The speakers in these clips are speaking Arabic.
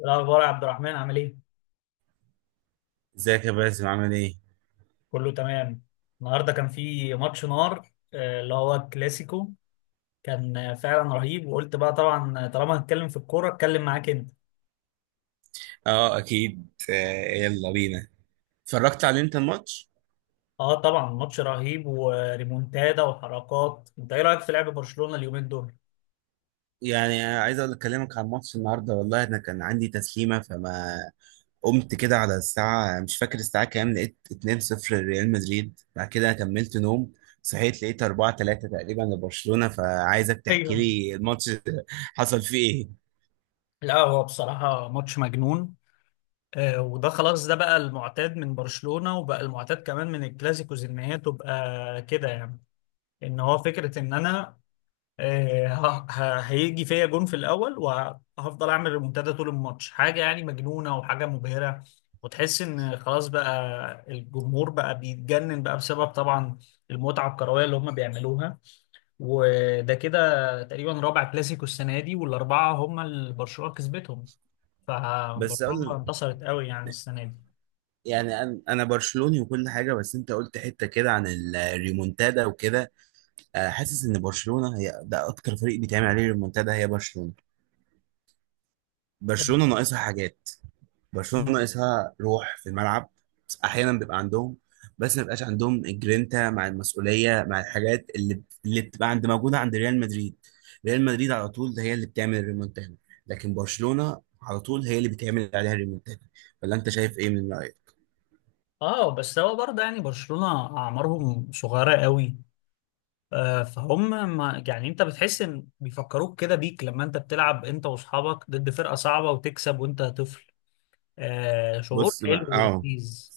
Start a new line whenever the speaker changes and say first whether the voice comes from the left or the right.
left: إيه الأخبار يا عبد الرحمن، عامل إيه؟
right: ازيك يا باسم عامل ايه؟
left: كله تمام. النهاردة كان في ماتش نار، اللي هو الكلاسيكو كان فعلا رهيب، وقلت بقى طبعا طالما هتكلم في الكورة اتكلم معاك أنت.
right: اه اكيد آه، يلا بينا. اتفرجت على انت الماتش؟
left: أه، طبعا ماتش رهيب وريمونتادا وحركات، أنت إيه رأيك في لعب برشلونة اليومين دول؟
right: يعني عايز اقول اكلمك عن الماتش النهارده. والله انا كان عندي تسليمه فما قمت كده على الساعه، مش فاكر الساعه كام، لقيت 2-0 لريال مدريد، بعد كده كملت نوم. صحيت لقيت 4-3 تقريبا لبرشلونه، فعايزك تحكي
left: ايوه.
right: لي الماتش. حصل فيه ايه؟
left: لا، هو بصراحة ماتش مجنون. وده خلاص، ده بقى المعتاد من برشلونة، وبقى المعتاد كمان من الكلاسيكوز، إن هي تبقى كده يعني. إن هو فكرة إن أنا هيجي فيا جون في الاول وهفضل اعمل ريمونتادا طول الماتش، حاجه يعني مجنونه وحاجه مبهره. وتحس ان خلاص بقى الجمهور بقى بيتجنن بقى بسبب طبعا المتعه الكرويه اللي هم بيعملوها. وده كده تقريبا رابع كلاسيكو السنه دي، والاربعه هم اللي برشلونه كسبتهم،
right: بس
left: فبرشلونه
right: اقول
left: انتصرت قوي يعني السنه دي.
right: يعني انا برشلوني وكل حاجه، بس انت قلت حته كده عن الريمونتادا وكده. حاسس ان برشلونه هي ده اكتر فريق بيتعمل عليه ريمونتادا، هي برشلونه. برشلونه ناقصها حاجات، برشلونه ناقصها روح في الملعب. بس احيانا بيبقى عندهم، بس ما بيبقاش عندهم الجرينتا مع المسؤوليه مع الحاجات اللي بتبقى عند موجوده عند ريال مدريد. ريال مدريد على طول هي اللي بتعمل الريمونتادا، لكن برشلونه على طول هي اللي بتعمل عليها الريمونتادا. ولا انت شايف ايه، من رايك؟
left: اه بس هو برضه يعني برشلونه اعمارهم صغيره قوي، فهم ما يعني، انت بتحس ان بيفكروك كده بيك لما انت بتلعب انت واصحابك ضد فرقة صعبة وتكسب وانت طفل. آه، شعور
right: بص
left: حلو
right: بقى اه،
left: ولذيذ.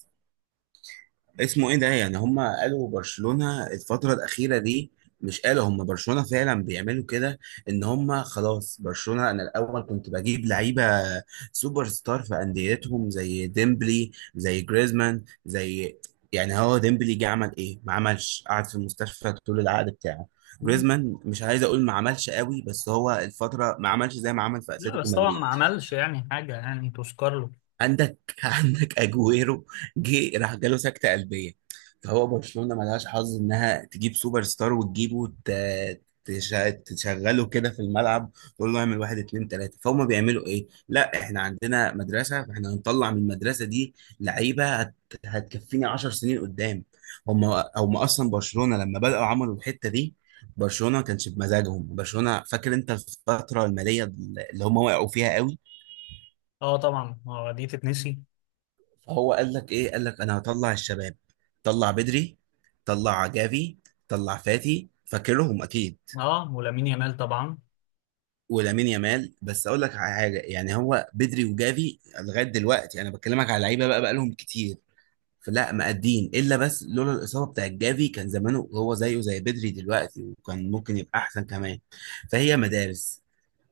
right: اسمه ايه ده، يعني هم قالوا برشلونة الفترة الأخيرة دي، مش قالوا هم برشلونة فعلا بيعملوا كده؟ ان هم خلاص برشلونة انا الاول كنت بجيب لعيبة سوبر ستار في أنديتهم زي ديمبلي، زي جريزمان، زي يعني هو ديمبلي جه عمل ايه؟ ما عملش، قعد في المستشفى طول العقد بتاعه.
left: مم.
right: جريزمان مش عايز اقول ما عملش قوي، بس هو الفترة ما عملش زي ما عمل في
left: لا،
right: اتلتيكو
left: بس طبعا
right: مدريد.
left: ما عملش يعني حاجة يعني تذكر له.
right: عندك اجويرو، جه راح جاله سكته قلبيه. فهو برشلونه ملهاش حظ انها تجيب سوبر ستار وتجيبه وت- تش- تشغله كده في الملعب، تقول له اعمل واحد اتنين تلاته. فهم بيعملوا ايه؟ لا احنا عندنا مدرسه، فاحنا هنطلع من المدرسه دي لعيبه هتكفيني 10 سنين قدام. هم هم اصلا برشلونه لما بداوا عملوا الحته دي، برشلونه ما كانش بمزاجهم برشلونه، فاكر انت الفتره الماليه اللي هم وقعوا فيها قوي؟
left: اه طبعا، دي تتنسي.
right: هو قال لك ايه؟ قال لك انا هطلع الشباب. طلع بدري، طلع جافي، طلع فاتي، فاكرهم اكيد.
left: اه، ولامين يامال طبعا.
right: ولامين يامال بس اقول لك على حاجه، يعني هو بدري وجافي لغايه دلوقتي انا بكلمك على لعيبه بقى بقالهم كتير، فلا مقدين الا بس. لولا الاصابه بتاعت جافي كان زمانه هو زيه زي بدري دلوقتي، وكان ممكن يبقى احسن كمان. فهي مدارس.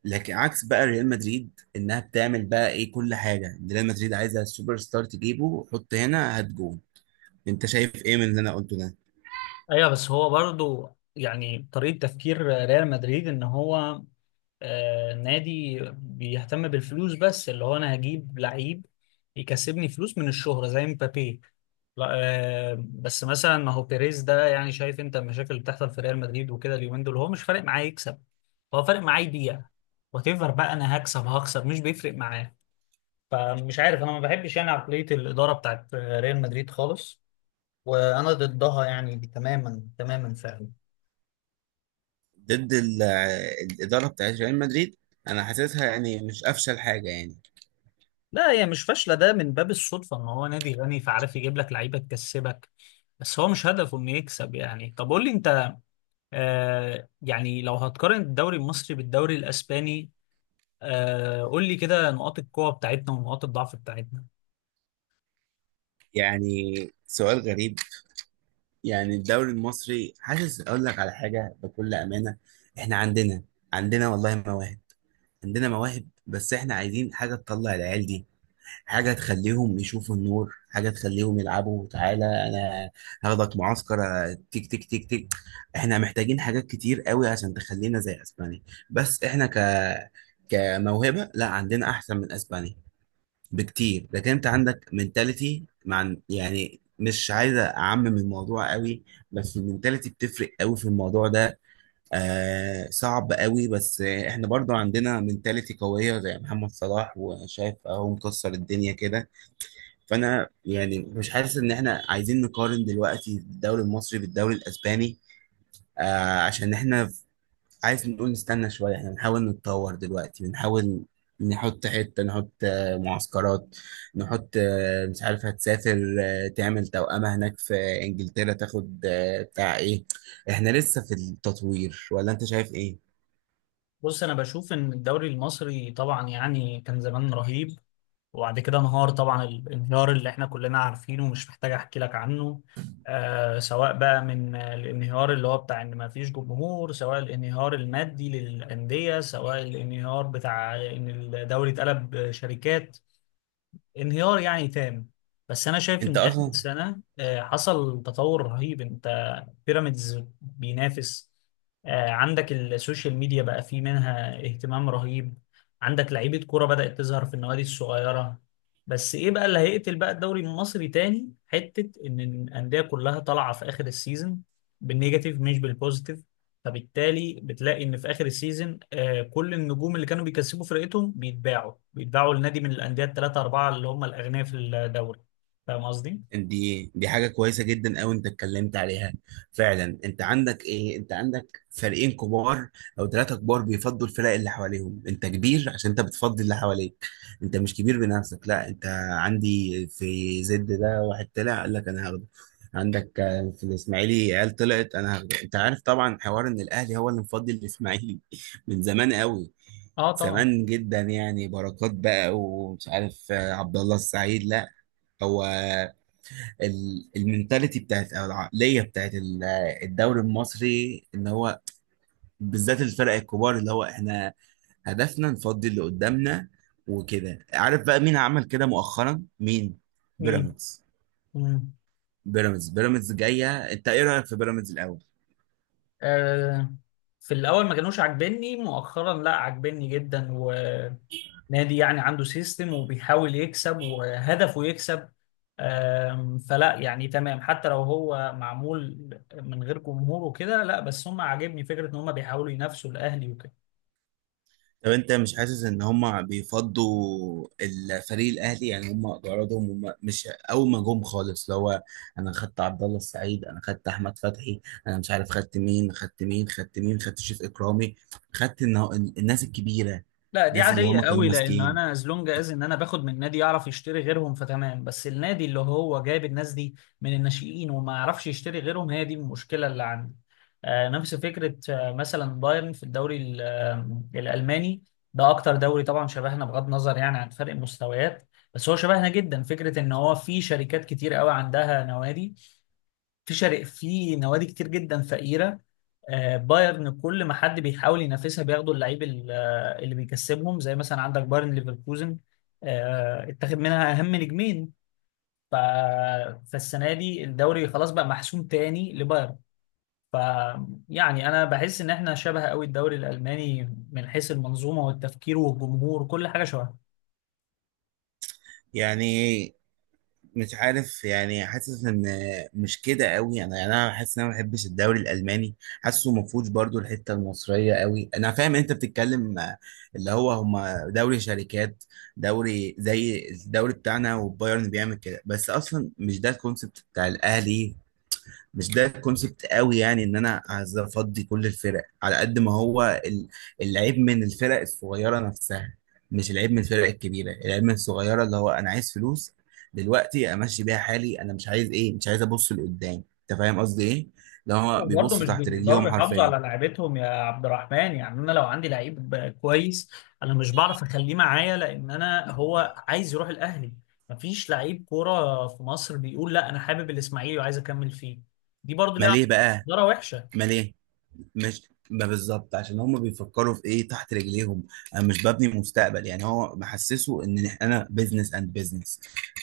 right: لكن عكس بقى ريال مدريد، انها بتعمل بقى ايه، كل حاجه ريال مدريد عايزه السوبر ستار تجيبه، حط هنا هات جون. انت شايف ايه من اللي انا قلته ده؟
left: ايوه، بس هو برضو يعني طريقة تفكير ريال مدريد، ان هو نادي بيهتم بالفلوس، بس اللي هو انا هجيب لعيب يكسبني فلوس من الشهرة زي مبابي. لا. بس مثلا ما هو بيريز ده، يعني شايف انت المشاكل اللي بتحصل في ريال مدريد وكده اليومين دول، هو مش فارق معاه يكسب، هو فارق معاه يبيع، وتفر بقى انا هكسب هخسر مش بيفرق معاه. فمش عارف، انا ما بحبش يعني عقلية الإدارة بتاعت ريال مدريد خالص، وانا ضدها يعني تماما تماما فعلا.
right: ضد ال- الاداره بتاعت ريال مدريد انا حاسسها يعني مش افشل حاجه يعني.
left: لا، هي مش فاشله، ده من باب الصدفه ان هو نادي غني فعارف يجيب لك لعيبه تكسبك، بس هو مش هدفه انه يكسب. يعني طب قول لي انت، يعني لو هتقارن الدوري المصري بالدوري الاسباني، قول لي كده نقاط القوه بتاعتنا ونقاط الضعف بتاعتنا.
right: يعني سؤال غريب. يعني الدوري المصري، حاسس اقول لك على حاجه بكل امانه، احنا عندنا والله مواهب، عندنا مواهب. بس احنا عايزين حاجه تطلع العيال دي، حاجة تخليهم يشوفوا النور، حاجة تخليهم يلعبوا. تعالى أنا هاخدك معسكر، تيك تيك تيك تيك. إحنا محتاجين حاجات كتير قوي عشان تخلينا زي أسبانيا، بس إحنا كموهبة لا عندنا أحسن من أسبانيا بكتير. لكن أنت عندك منتاليتي مع، يعني مش عايز أعمم الموضوع قوي، بس المنتاليتي بتفرق قوي في الموضوع ده. آه صعب قوي، بس إحنا برضو عندنا منتاليتي قوية زي محمد صلاح، وشايف أهو مكسر الدنيا كده. فانا يعني مش حاسس ان احنا عايزين نقارن دلوقتي الدوري المصري بالدوري الاسباني. آه عشان احنا عايز نقول نستنى شويه، احنا بنحاول نتطور دلوقتي، بنحاول نحط حته، نحط معسكرات، نحط مش عارف، هتسافر تعمل توأمة هناك في انجلترا، تاخد بتاع ايه. احنا لسه في التطوير، ولا انت شايف ايه؟
left: بص، انا بشوف ان الدوري المصري طبعا يعني كان زمان رهيب، وبعد كده انهار طبعا، الانهيار اللي احنا كلنا عارفينه ومش محتاج احكي لك عنه. سواء بقى من الانهيار اللي هو بتاع ان ما فيش جمهور، سواء الانهيار المادي للأندية، سواء الانهيار بتاع ان الدوري اتقلب شركات. انهيار يعني تام. بس انا شايف
right: انت
left: ان اخر
right: اصلا
left: السنه حصل تطور رهيب. انت، بيراميدز بينافس، عندك السوشيال ميديا بقى فيه منها اهتمام رهيب، عندك لعيبه كوره بدات تظهر في النوادي الصغيره. بس ايه بقى اللي هيقتل بقى الدوري المصري تاني، حته ان الانديه كلها طالعه في اخر السيزون بالنيجاتيف مش بالبوزيتيف. فبالتالي بتلاقي ان في اخر السيزون كل النجوم اللي كانوا بيكسبوا فرقتهم بيتباعوا بيتباعوا لنادي من الانديه الثلاثه اربعه اللي هم الاغنياء في الدوري. فاهم قصدي؟
right: دي حاجة كويسة جدا أوي أنت اتكلمت عليها. فعلا أنت عندك إيه، أنت عندك فريقين كبار أو ثلاثة كبار بيفضوا الفرق اللي حواليهم. أنت كبير عشان أنت بتفضي اللي حواليك، أنت مش كبير بنفسك. لا أنت عندي في زد ده واحد طلع قال لك أنا هاخده، عندك في الإسماعيلي عيال طلعت أنا هاخده. أنت عارف طبعا حوار إن الأهلي هو اللي مفضي الإسماعيلي من زمان أوي،
left: اه طبعا.
right: زمان جدا، يعني بركات بقى ومش عارف عبد الله السعيد. لا هو المنتاليتي بتاعت او العقليه بتاعت الدوري المصري ان هو، بالذات الفرق الكبار، اللي هو احنا هدفنا نفضي اللي قدامنا. وكده عارف بقى مين عمل كده مؤخرا؟ مين؟
left: مين؟
right: بيراميدز.
left: مم.
right: بيراميدز جايه. انت ايه رايك في بيراميدز الاول؟
left: آه في الاول ما كانوش عاجبني، مؤخرا لا، عاجبني جدا، ونادي يعني عنده سيستم وبيحاول يكسب وهدفه يكسب. فلا يعني تمام، حتى لو هو معمول من غير جمهور وكده، لا بس هم عاجبني فكره ان هم بيحاولوا ينافسوا الاهلي وكده.
right: طب انت مش حاسس ان هم بيفضوا الفريق الاهلي يعني؟ هم غرضهم هم مش اول ما جم خالص اللي هو انا خدت عبد الله السعيد، انا خدت احمد فتحي، انا مش عارف خدت مين، خدت مين، خدت مين، خدت شريف اكرامي، خدت النا- الناس الكبيره،
left: لا، دي
right: الناس اللي
left: عادية
right: هم كانوا
left: قوي، لأن
right: ماسكين.
left: أنا از لونج از إن أنا باخد من نادي يعرف يشتري غيرهم فتمام، بس النادي اللي هو جايب الناس دي من الناشئين وما يعرفش يشتري غيرهم، هي دي المشكلة اللي عندي. نفس فكرة، مثلا بايرن في الدوري الألماني، ده أكتر دوري طبعا شبهنا بغض النظر يعني عن فرق المستويات. بس هو شبهنا جدا، فكرة إن هو في شركات كتير قوي عندها نوادي، في شرق في نوادي كتير جدا فقيرة. بايرن كل ما حد بيحاول ينافسها بياخدوا اللعيب اللي بيكسبهم، زي مثلا عندك بايرن ليفركوزن اتخذ منها أهم نجمين. ف... فالسنة دي الدوري خلاص بقى محسوم تاني لبايرن. ف يعني أنا بحس إن احنا شبه قوي الدوري الألماني من حيث المنظومة والتفكير والجمهور، كل حاجة شبه.
right: يعني مش عارف، يعني حاسس ان مش كده قوي انا، يعني انا حاسس ان انا ما بحبش الدوري الالماني. حاسه ما فيهوش برضو الحته المصريه قوي. انا فاهم انت بتتكلم اللي هو هما دوري شركات، دوري زي الدوري بتاعنا وبايرن بيعمل كده، بس اصلا مش ده الكونسيبت بتاع الاهلي. مش ده كونسبت قوي يعني، ان انا عايز افضي كل الفرق على قد ما هو العيب من الفرق الصغيره نفسها، مش العيب من الفرق الكبيره، العيب من الصغيره اللي هو انا عايز فلوس دلوقتي امشي بيها حالي، انا مش عايز ايه، مش عايز ابص لقدام. انت فاهم قصدي ايه؟ اللي هو
left: برضه
right: بيبصوا
left: مش
right: تحت رجليهم
left: بيقدروا يحافظوا
right: حرفيا.
left: على لعيبتهم يا عبد الرحمن، يعني انا لو عندي لعيب كويس انا مش بعرف اخليه معايا، لان انا هو عايز يروح الاهلي. مفيش لعيب كوره في مصر بيقول لا انا حابب الاسماعيلي وعايز اكمل فيه. دي برضه
right: ما
left: ليها
right: ليه بقى؟
left: اداره وحشه.
right: ما ليه؟ مش ما بالظبط عشان هم بيفكروا في ايه، تحت رجليهم. انا مش ببني مستقبل، يعني هو محسسه ان انا بزنس اند بزنس،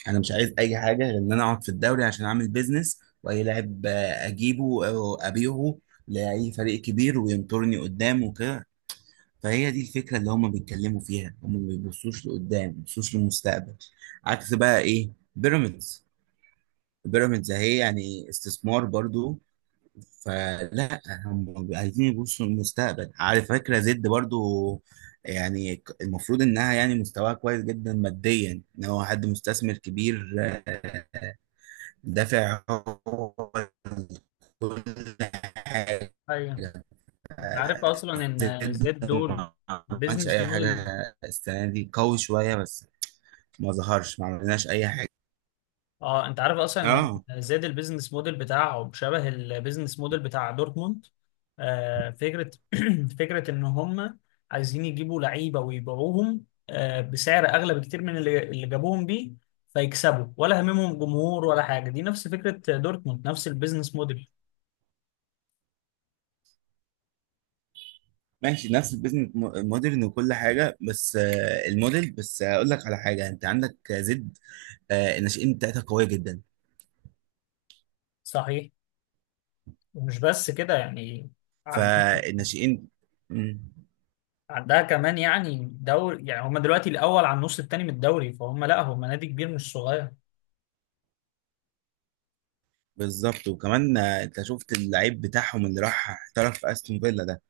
right: انا مش عايز اي حاجه غير ان انا اقعد في الدوري عشان اعمل بزنس، واي لاعب اجيبه او ابيعه لاي فريق كبير وينطرني قدام وكده. فهي دي الفكره اللي هم بيتكلموا فيها، هم ما بيبصوش لقدام، ما بيبصوش للمستقبل. عكس بقى ايه بيراميدز، بيراميدز اهي يعني استثمار برضو، فلا هم عايزين يبصوا للمستقبل. على فكرة زد برضو يعني المفروض انها يعني مستواها كويس جدا ماديا، ان هو حد مستثمر كبير دافع حاجة.
left: ايوه، انت عارف
right: آه،
left: اصلا ان
right: زد
left: زياد دول
right: ما عملش
left: بيزنس
right: اي حاجة
left: موديل.
right: السنة دي قوي، شوية بس، ما ظهرش، ما عملناش اي حاجة.
left: اه، انت عارف اصلا
right: اه
left: ان زاد البيزنس موديل بتاعه شبه البيزنس موديل بتاع دورتموند. فكره فكره ان هم عايزين يجيبوا لعيبه ويبيعوهم بسعر اغلى بكتير من اللي جابوهم بيه، فيكسبوا ولا هممهم جمهور ولا حاجه. دي نفس فكره دورتموند، نفس البيزنس موديل.
right: ماشي نفس البيزنس مودرن وكل حاجة، بس الموديل، بس اقول لك على حاجة، انت عندك زد الناشئين بتاعتها قوية جدا.
left: صحيح. ومش بس كده يعني عن-
right: فالناشئين مم.
left: عندها كمان يعني دوري، يعني هم دلوقتي الاول على النص التاني من الدوري، فهم لا هم نادي كبير مش صغير.
right: بالظبط. وكمان انت شفت اللعيب بتاعهم اللي راح احترف في استون فيلا ده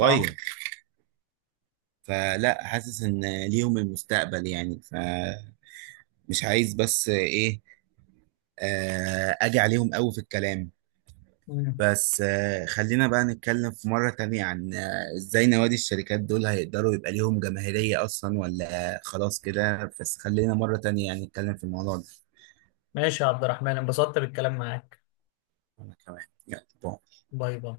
left: اه،
right: فلا حاسس ان ليهم المستقبل يعني، فمش عايز بس ايه اجي عليهم قوي في الكلام. بس خلينا بقى نتكلم في مرة تانية عن ازاي نوادي الشركات دول هيقدروا يبقى ليهم جماهيرية اصلا، ولا خلاص كده بس. خلينا مرة تانية يعني نتكلم في الموضوع ده.
left: ماشي يا عبد الرحمن، انبسطت بالكلام معاك.
right: أنا كمان يلا باي.
left: باي باي.